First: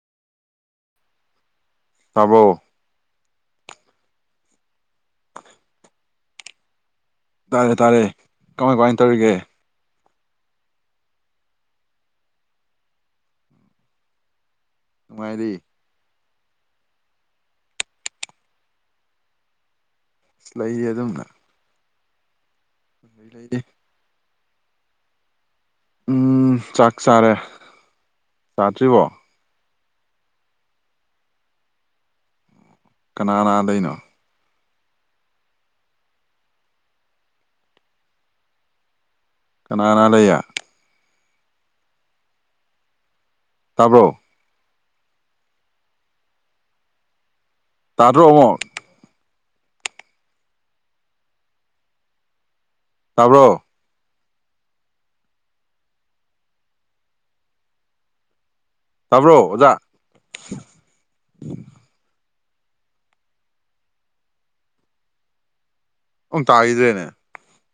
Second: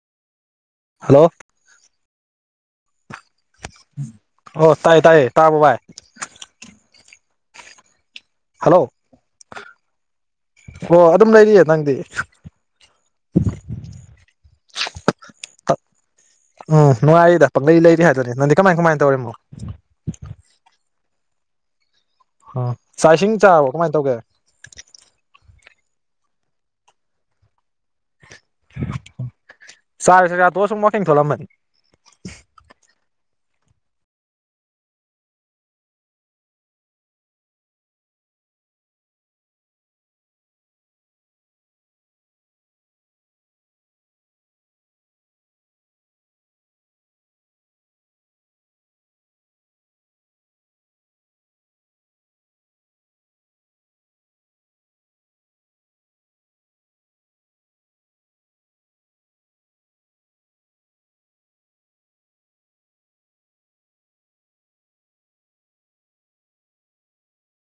hello ꯇꯥꯕ꯭ꯔ‌ꯣ ꯑꯣ ꯇꯥꯏꯌꯦ ꯇꯥꯏꯌꯦ ꯇꯥꯕ꯭ꯔ‌ꯣ ꯕꯥꯥꯏ ꯇꯥꯔꯦ ꯇꯥꯔꯦ ꯀꯃꯥꯏ ꯍꯜꯂꯣ ꯀꯃꯥꯏꯅ ꯇꯧꯔꯤꯒꯦ ꯑꯣ ꯑꯗꯨꯝ ꯂꯩꯔꯤꯌꯦ ꯅꯪꯗꯤ ꯅꯨꯡꯉꯥꯏꯔꯤ ꯎꯝ ꯅꯨꯡꯉꯥꯏꯔꯤꯗ ꯄꯪꯂꯩ ꯂꯩꯔꯤ ꯍꯥꯏꯗꯨꯅꯤ ꯅꯪꯗꯤ ꯀꯃꯥꯏ ꯀꯃꯥꯏꯅ ꯇꯧꯔꯤꯝꯅꯣ ꯂꯩꯔꯤ ꯑꯗꯨꯝꯅ ꯍ‌ꯣ ꯆꯥꯛ ꯏꯁꯤꯡ ꯂꯩꯔꯤ ꯆꯥꯔꯕꯣ ꯀꯃꯥꯏꯅ ꯇꯧꯒꯦ ꯎꯝ ꯆꯥꯛ ꯆꯥꯔꯦ ꯆꯥꯗ꯭ꯔꯤꯕꯣ ꯆꯥꯔ‌ꯦ ꯆꯥꯛ ꯆꯥ ꯇ‌ꯣꯛꯑ ꯁꯨꯝ ꯋꯥꯀꯤꯡ ꯊ‌ꯣꯂꯝꯕꯅꯤ ꯀꯅꯥ ꯀꯅꯥ ꯂꯩꯅꯣ ꯀꯅꯥ ꯀꯅꯥ ꯂꯩꯌ‌ꯦ ꯇꯥꯕ꯭ꯔꯣ ꯇꯥꯗ꯭ꯔꯣ ꯑꯃꯨꯛ ꯇꯥꯕ꯭ꯔꯣ ꯇꯥꯕ꯭ꯔꯣ ꯑꯣꯖꯥ ꯑꯧꯝ ꯇꯥꯒꯤꯗ꯭ꯔꯦꯅꯦ